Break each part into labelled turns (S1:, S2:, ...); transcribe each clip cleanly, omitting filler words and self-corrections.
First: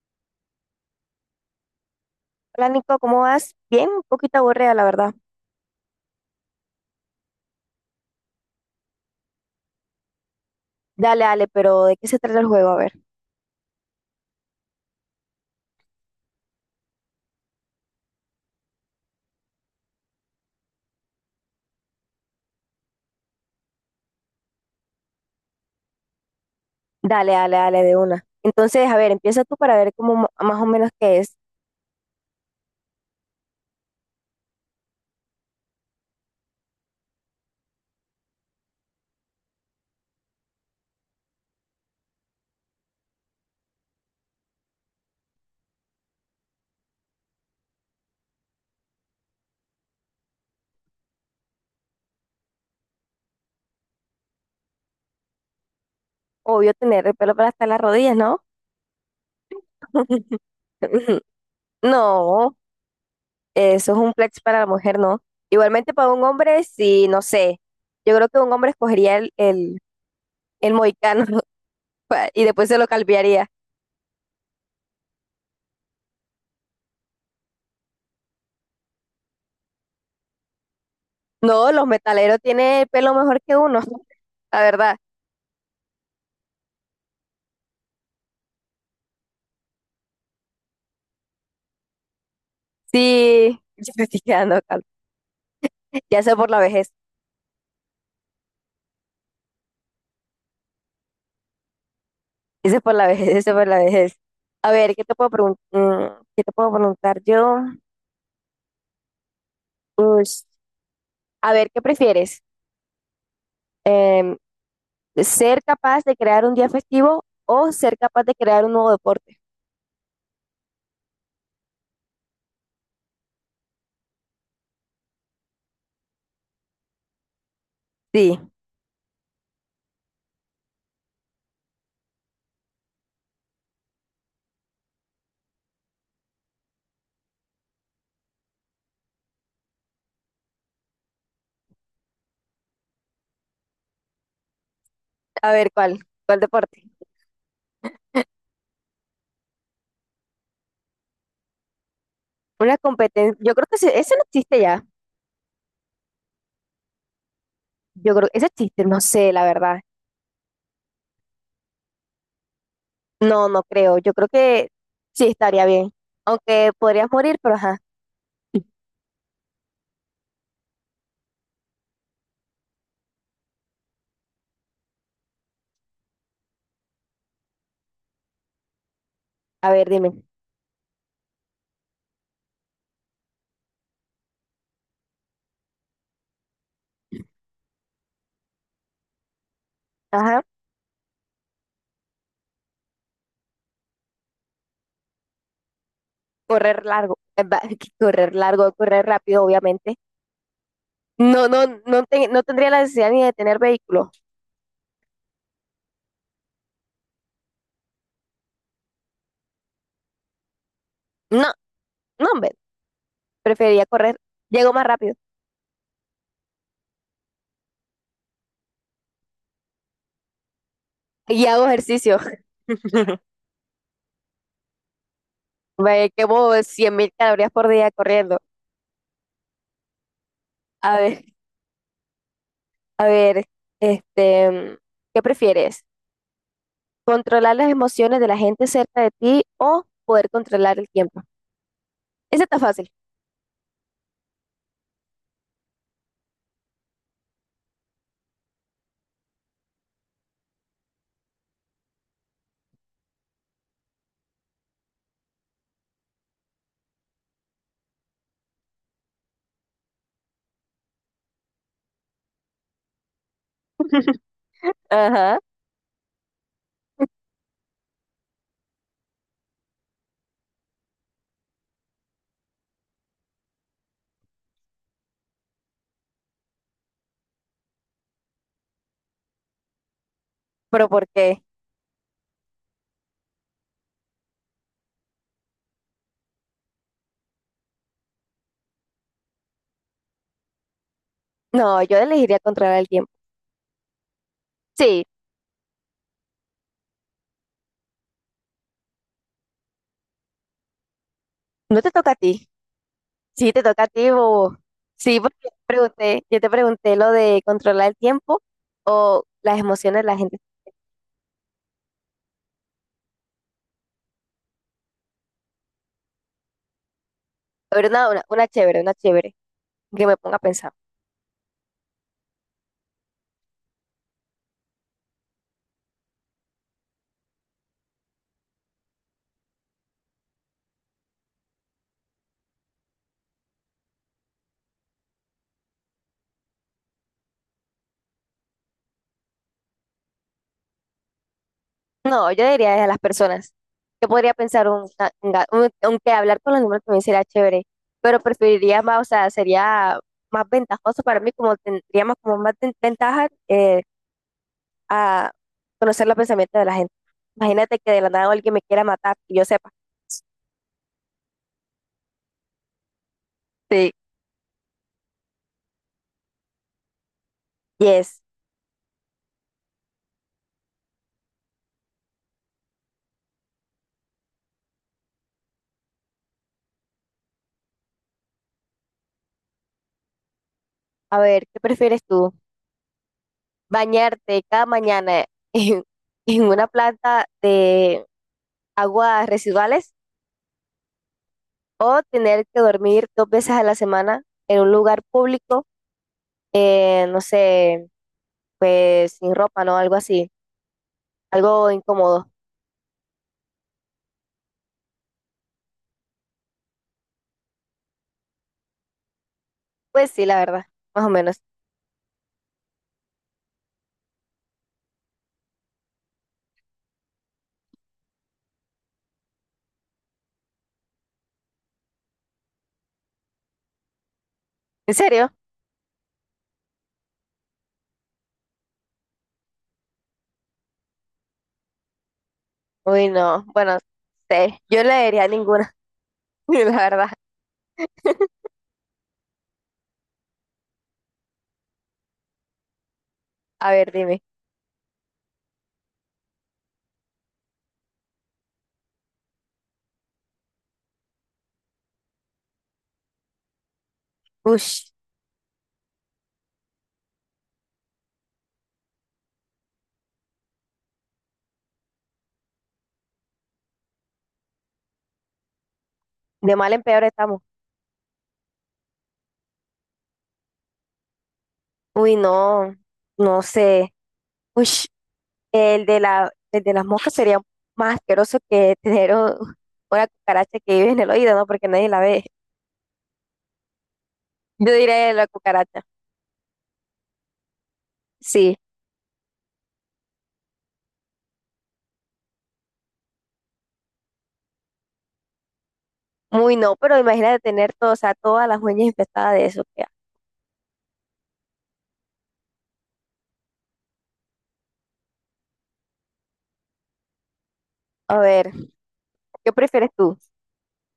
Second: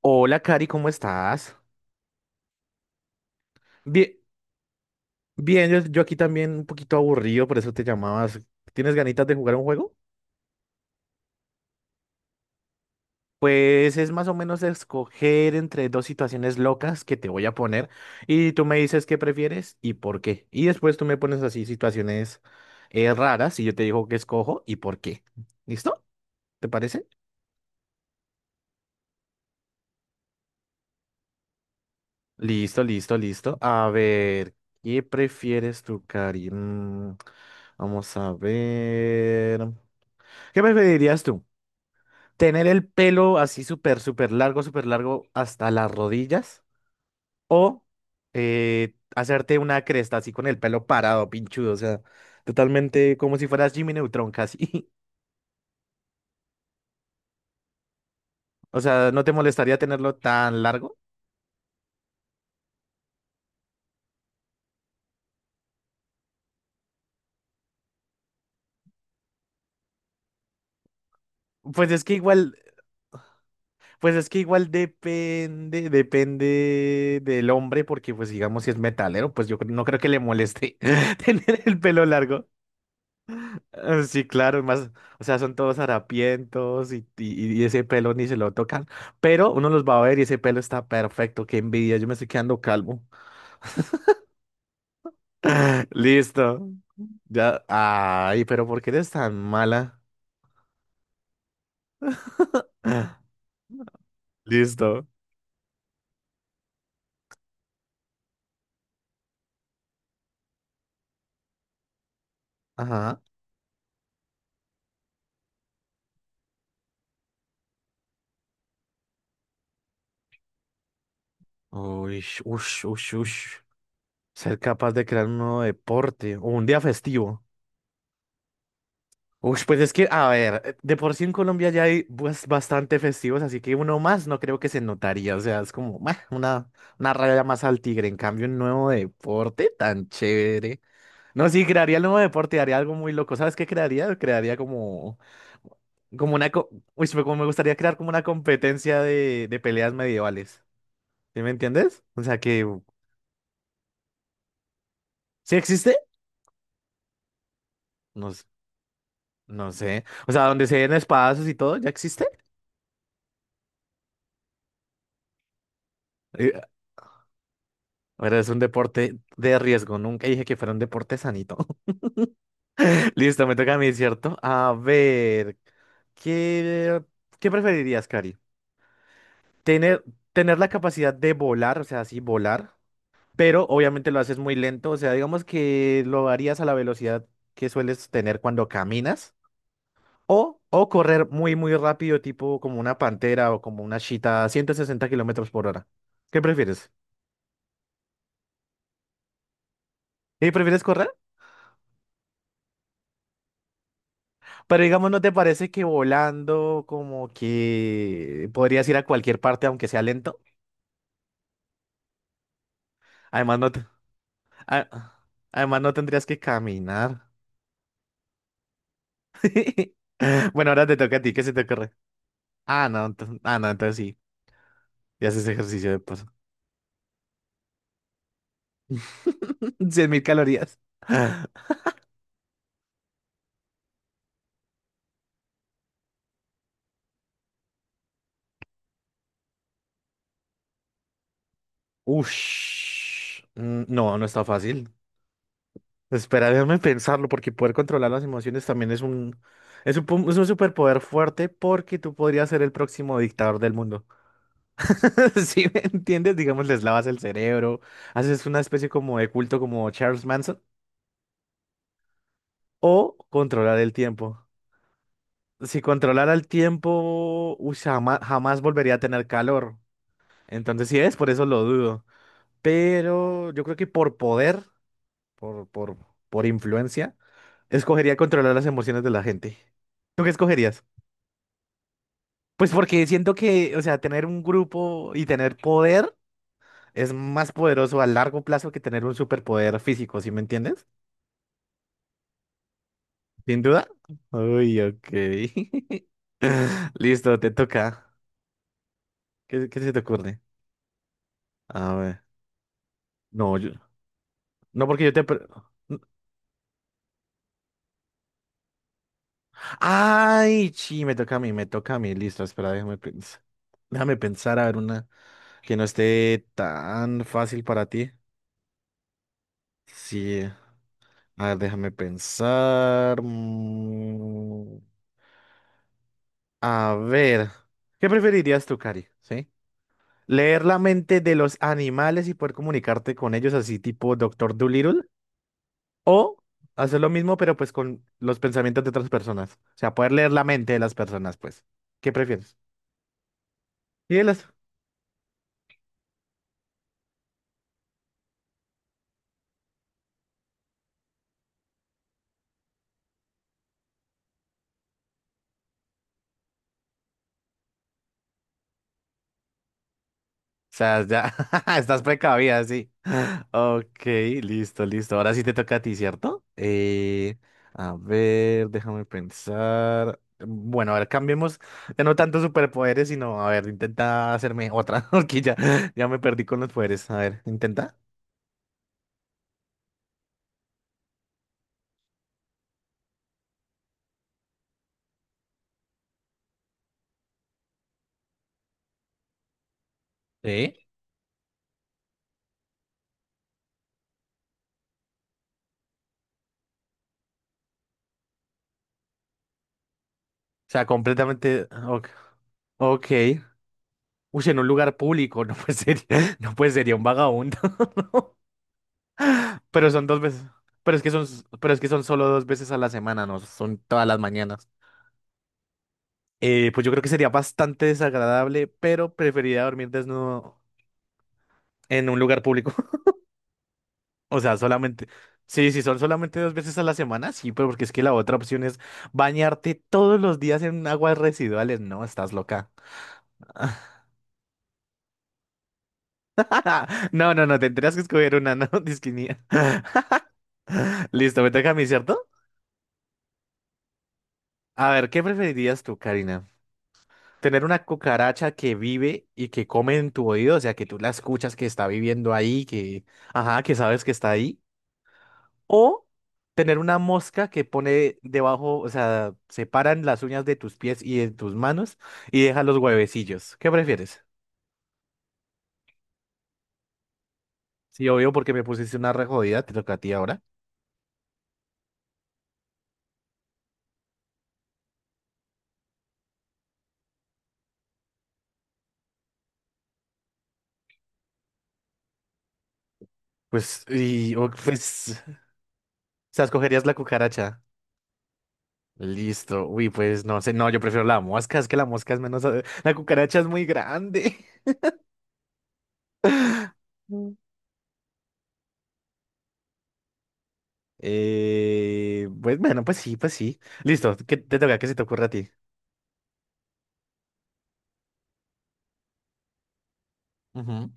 S1: Hola, Cari, ¿cómo estás?
S2: Hola Nico, ¿cómo vas? Bien, un
S1: Bien,
S2: poquito aburrida, la verdad.
S1: bien, yo aquí también un poquito aburrido, por eso te llamabas. ¿Tienes ganitas de jugar un juego?
S2: Dale, dale, pero ¿de qué se trata el juego? A ver.
S1: Pues es más o menos escoger entre dos situaciones locas que te voy a poner y tú me dices qué prefieres y por qué. Y después tú me pones así situaciones raras y yo te digo qué escojo y por qué. ¿Listo? ¿Te parece?
S2: Dale, dale, dale, de una. Entonces, a ver, empieza tú para ver cómo más o menos qué es.
S1: Listo, listo, listo. A ver, ¿qué prefieres tú, Cari? Vamos a ver. ¿Qué preferirías tú? Tener el pelo así súper, súper largo hasta las rodillas. O hacerte una cresta así con el pelo parado, pinchudo. O sea, totalmente como si fueras Jimmy Neutron casi.
S2: Obvio tener el pelo para hasta las rodillas, ¿no?
S1: O sea, ¿no te molestaría tenerlo tan largo?
S2: No, eso es un flex para la mujer, ¿no? Igualmente para un hombre, sí, no sé. Yo creo que un hombre escogería el mohicano
S1: Pues es que
S2: y
S1: igual,
S2: después se lo calviaría.
S1: pues es que igual depende del hombre, porque pues digamos si es metalero, pues no creo que le moleste tener
S2: No,
S1: el
S2: los
S1: pelo
S2: metaleros
S1: largo.
S2: tienen el pelo mejor que uno,
S1: Sí,
S2: la
S1: claro, más,
S2: verdad.
S1: o sea, son todos harapientos y ese pelo ni se lo tocan, pero uno los va a ver y ese pelo está perfecto, qué envidia, yo me estoy quedando calvo.
S2: Sí, yo me estoy quedando calva. Ya sea por la
S1: Listo.
S2: vejez.
S1: Ya, ay, pero ¿por qué eres tan mala?
S2: Ese es por la vejez, ese es por la vejez. A ver, ¿qué
S1: Listo.
S2: te puedo preguntar? ¿Qué te puedo preguntar yo? Ush. A ver, ¿qué prefieres?
S1: Ajá.
S2: Em, ¿Ser capaz de crear un día festivo o ser capaz de crear un nuevo deporte?
S1: Uy, ush, ush, ush. Ser capaz de crear un nuevo deporte o un día festivo.
S2: Sí,
S1: Uy, pues es que, a ver, de por sí en Colombia ya hay pues, bastante festivos, así que uno más no creo que se notaría, o sea, es como meh, una raya más al tigre, en cambio un nuevo deporte tan chévere. No, sí, crearía el nuevo deporte, haría algo muy loco, ¿sabes qué crearía? Crearía
S2: a ver, ¿cuál?
S1: como
S2: ¿Cuál
S1: una, co-
S2: deporte?
S1: uy, pero como me gustaría crear como una competencia de peleas medievales, ¿sí me entiendes? O sea que,
S2: Una competencia. Yo creo que ese no existe ya.
S1: ¿sí existe?
S2: Yo
S1: No,
S2: creo que ese existe, no sé, la
S1: no
S2: verdad.
S1: sé, o sea, donde se den espadazos y todo, ¿ya existe?
S2: No, no creo. Yo creo que sí estaría bien.
S1: Eh,
S2: Aunque podrías morir, pero ajá.
S1: Ahora es un deporte de riesgo. Nunca dije que fuera un deporte sanito. Listo, me toca a mí, ¿cierto? A ver, ¿qué, qué preferirías, Cari?
S2: A ver,
S1: Tener,
S2: dime.
S1: tener la capacidad de volar, o sea, así volar, pero obviamente lo haces muy lento, o sea, digamos que lo harías a la velocidad que sueles tener cuando caminas,
S2: Ajá.
S1: o correr muy, muy rápido, tipo como una pantera o como una chita a 160 kilómetros por hora. ¿Qué
S2: Correr
S1: prefieres?
S2: largo. Va, correr largo, correr rápido, obviamente.
S1: ¿Y prefieres correr?
S2: No, no, no, no tendría la necesidad ni de tener vehículo.
S1: Pero digamos, ¿no te parece que volando como que podrías ir a cualquier parte aunque sea lento?
S2: No, no, hombre,
S1: Además, no,
S2: preferiría correr. Llego más
S1: a-
S2: rápido
S1: además no tendrías que caminar. Bueno, ahora te toca a ti, ¿qué
S2: y
S1: se te
S2: hago
S1: ocurre?
S2: ejercicio.
S1: Ah, no, entonces sí, ya haces ejercicio
S2: Me
S1: de paso.
S2: quemo 100,000 calorías por día corriendo.
S1: 100.000 calorías.
S2: A ver, a ver, este, ¿qué prefieres? ¿Controlar las emociones de la gente cerca de ti o poder controlar el tiempo? Ese está fácil.
S1: Ush. Mm, No, no está fácil. Espera, déjame pensarlo porque poder controlar las emociones también es un, es un superpoder fuerte porque tú podrías ser el próximo dictador del mundo. ¿Si me entiendes? Digamos, les lavas el cerebro, haces una especie como de culto como Charles Manson, o controlar el tiempo.
S2: Ajá,
S1: Si controlara el tiempo, uy, jamás, jamás volvería a tener calor. Entonces, sí es, por eso lo dudo. Pero yo creo que por poder, por, por, por influencia, escogería controlar las emociones de la gente. ¿Tú qué escogerías?
S2: pero ¿por qué?
S1: Pues porque siento que, o sea, tener un grupo y tener poder es más poderoso a largo plazo que tener un superpoder físico, ¿sí me entiendes?
S2: No, yo elegiría controlar el tiempo.
S1: ¿Sin duda? Uy,
S2: Sí,
S1: ok. Listo, te toca. ¿Qué se te ocurre?
S2: no te
S1: A
S2: toca a
S1: ver.
S2: ti. Sí,
S1: No,
S2: te
S1: yo.
S2: toca a ti, bobo.
S1: No, porque yo
S2: Sí,
S1: te
S2: porque yo te pregunté lo de controlar el tiempo o las emociones de la gente.
S1: Ay, sí, me toca a mí, me toca a mí. Listo, espera, déjame pensar. Déjame pensar, a ver, una que no esté tan fácil
S2: A
S1: para
S2: ver, una,
S1: ti.
S2: una, una chévere, una chévere, que me ponga a
S1: Sí.
S2: pensar.
S1: A ver, déjame pensar. A ver. ¿Qué preferirías tú, Cari? ¿Sí? Leer la mente de los animales y poder comunicarte con ellos, así tipo Doctor Dolittle, o hacer lo mismo, pero pues con los pensamientos de otras personas. O sea, poder leer la mente de las personas, pues. ¿Qué
S2: No, yo
S1: prefieres?
S2: diría es a las personas. Yo
S1: Y de
S2: podría
S1: las...
S2: pensar, un, una- un ga- un- aunque hablar con los animales también sería chévere, pero preferiría más, o sea, sería más ventajoso para mí, como tendríamos como más ventaja a conocer los pensamientos de la gente. Imagínate que de la nada alguien me quiera matar y yo sepa.
S1: O sea, ya estás precavida, sí.
S2: Sí,
S1: Ok, listo, listo. Ahora sí te toca a ti, ¿cierto? A
S2: yes.
S1: ver, déjame pensar. Bueno, a ver, cambiemos de no tanto superpoderes, sino, a ver, intenta hacerme otra, porque ya, me perdí con los poderes. A ver, intenta.
S2: A ver, ¿qué prefieres tú? ¿Bañarte cada mañana en, en una planta de aguas residuales
S1: Sí.
S2: o tener que dormir 2 veces a la semana en un lugar público, no sé, pues sin ropa, ¿no? Algo así,
S1: O sea, completamente.
S2: algo
S1: Ok.
S2: incómodo.
S1: Ok. Uy, en un lugar público, no puede ser, no puede sería un vagabundo. Pero son
S2: Pues
S1: dos
S2: sí, la
S1: veces.
S2: verdad,
S1: Pero es
S2: más
S1: que
S2: o
S1: son,
S2: menos.
S1: pero es que son solo dos veces a la semana, no son todas las mañanas. Pues yo creo que sería bastante desagradable, pero preferiría dormir desnudo en un lugar público. O sea,
S2: ¿En
S1: solamente.
S2: serio?
S1: Sí, si son solamente dos veces a la semana, sí, pero porque es que la otra opción es bañarte todos los días en aguas residuales. No, estás loca.
S2: Uy, no. Bueno, sé, yo no le diría ninguna, la verdad.
S1: No, no, no, tendrías que escoger una, no, Listo, me toca a mí, ¿cierto?
S2: A ver, dime.
S1: A ver, ¿qué preferirías tú, Karina? ¿Tener una cucaracha que vive y que come en tu oído? O sea, que tú la escuchas que está viviendo ahí, que, ajá, que sabes que está ahí.
S2: Ush.
S1: ¿O tener una mosca que pone debajo, o sea, separan las uñas de tus pies y de tus manos y deja los huevecillos? ¿Qué prefieres?
S2: De mal en peor estamos.
S1: Sí, obvio, porque me pusiste una re jodida, te toca a ti ahora.
S2: Uy, no, no sé. Uy, el de las moscas sería más asqueroso que tener una cucaracha que vive en el oído, ¿no? Porque nadie la ve.
S1: Pues, y, o-
S2: Yo diría
S1: pues,
S2: la
S1: o
S2: cucaracha.
S1: sea, escogerías la cucaracha.
S2: Sí,
S1: Listo. Uy, pues no sé, no, yo prefiero la mosca, es que la mosca es menos. La cucaracha es muy grande.
S2: muy no, pero
S1: Mm.
S2: imagínate tener todo, o sea, todas las uñas infestadas de eso. Qué asco.
S1: Pues bueno, pues sí, pues sí. Listo, ¿qué te toca? ¿Qué se te ocurre a ti?
S2: A ver, ¿qué prefieres tú?
S1: Ujú.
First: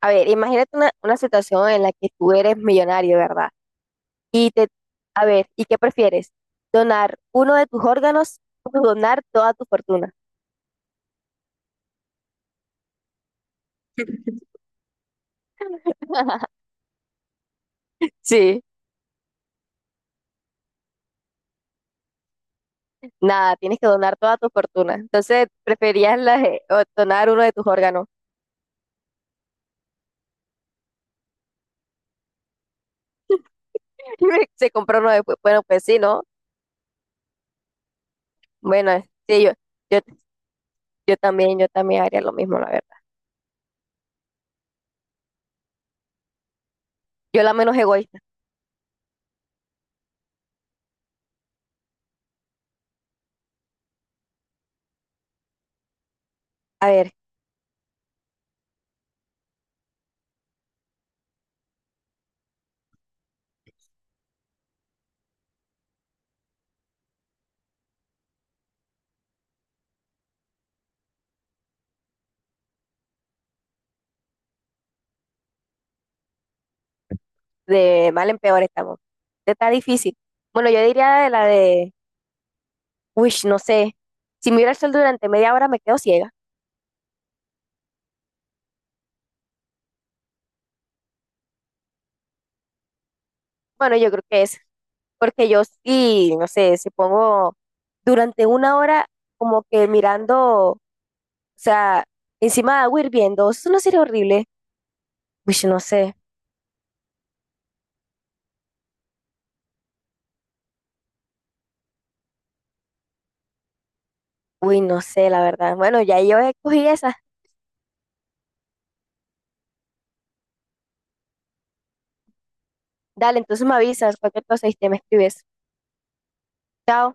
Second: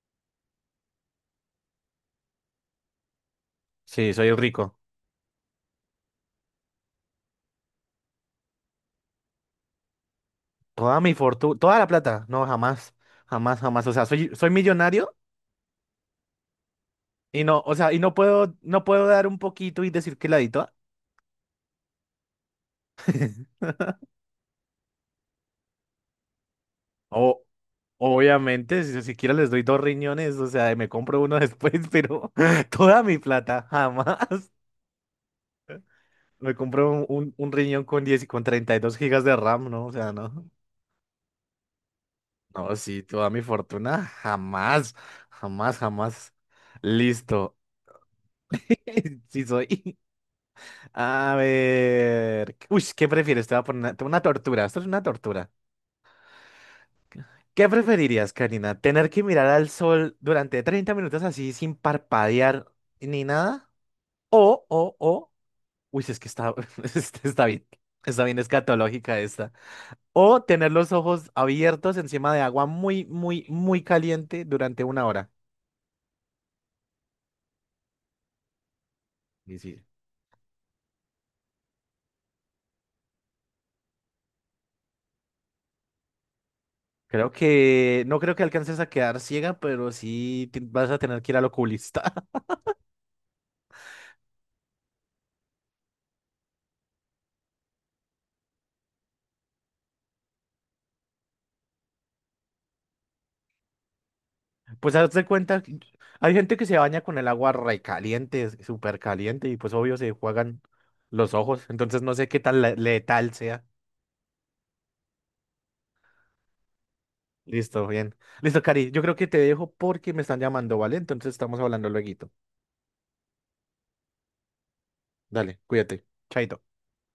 S2: A ver, imagínate una situación en la que tú eres millonario, ¿verdad?
S1: Sí, soy
S2: Y te,
S1: rico.
S2: a ver, ¿y qué prefieres? ¿Donar uno de tus órganos o donar toda tu fortuna?
S1: Toda mi fortuna, toda la plata. No, jamás, jamás, jamás. O sea, soy millonario y no, o sea, y no puedo,
S2: Sí.
S1: no puedo dar un poquito y decir que la di toda.
S2: Nada, tienes que donar toda tu fortuna. Entonces, preferías o donar uno
S1: O,
S2: de tus órganos.
S1: obviamente, si siquiera les doy dos riñones, o sea, me compro uno después, pero toda mi plata, jamás.
S2: Se compró uno después. Bueno, pues sí, ¿no?
S1: Me compré un, un riñón con 10 y con treinta y
S2: Bueno,
S1: dos gigas de
S2: sí,
S1: RAM, ¿no? O sea,
S2: yo,
S1: no.
S2: yo también, yo también, haría lo mismo, la
S1: No,
S2: verdad.
S1: sí, toda mi fortuna. Jamás, jamás, jamás.
S2: Yo la
S1: Listo.
S2: menos egoísta.
S1: Sí soy. A ver. Uy, ¿qué prefieres? Te voy a poner una tortura. Esto es una tortura.
S2: A ver,
S1: ¿Qué preferirías, Karina? ¿Tener que mirar al sol durante 30 minutos así sin parpadear ni nada? O. Uy, es que está, está bien. Está bien escatológica. O tener los ojos abiertos encima de agua muy, muy, muy caliente durante una hora.
S2: de mal en peor estamos. Esta
S1: Y
S2: Está
S1: sí,
S2: difícil. Bueno, yo diría uy, no sé. Si miro el sol durante media hora me quedo ciega.
S1: creo que no creo que alcances a quedar ciega, pero sí vas a tener que ir al oculista.
S2: Bueno, yo creo que es. Porque yo sí, no sé, si pongo durante una hora como que mirando. O sea, encima de agua hirviendo, eso no sería horrible.
S1: Pues hazte
S2: Uy,
S1: cuenta, que
S2: no sé.
S1: hay gente que se baña con el agua re caliente, súper caliente, y pues obvio se juegan los ojos. Entonces no sé qué tan letal sea.
S2: Uy, no sé, la verdad. Bueno, ya yo escogí esa.
S1: Listo, bien. Listo, Cari, yo creo que te dejo porque me están llamando, ¿vale? Entonces estamos hablando lueguito.
S2: Dale, entonces me avisas, cualquier cosa y te me escribes.
S1: Dale, cuídate. Chaito.
S2: Chao.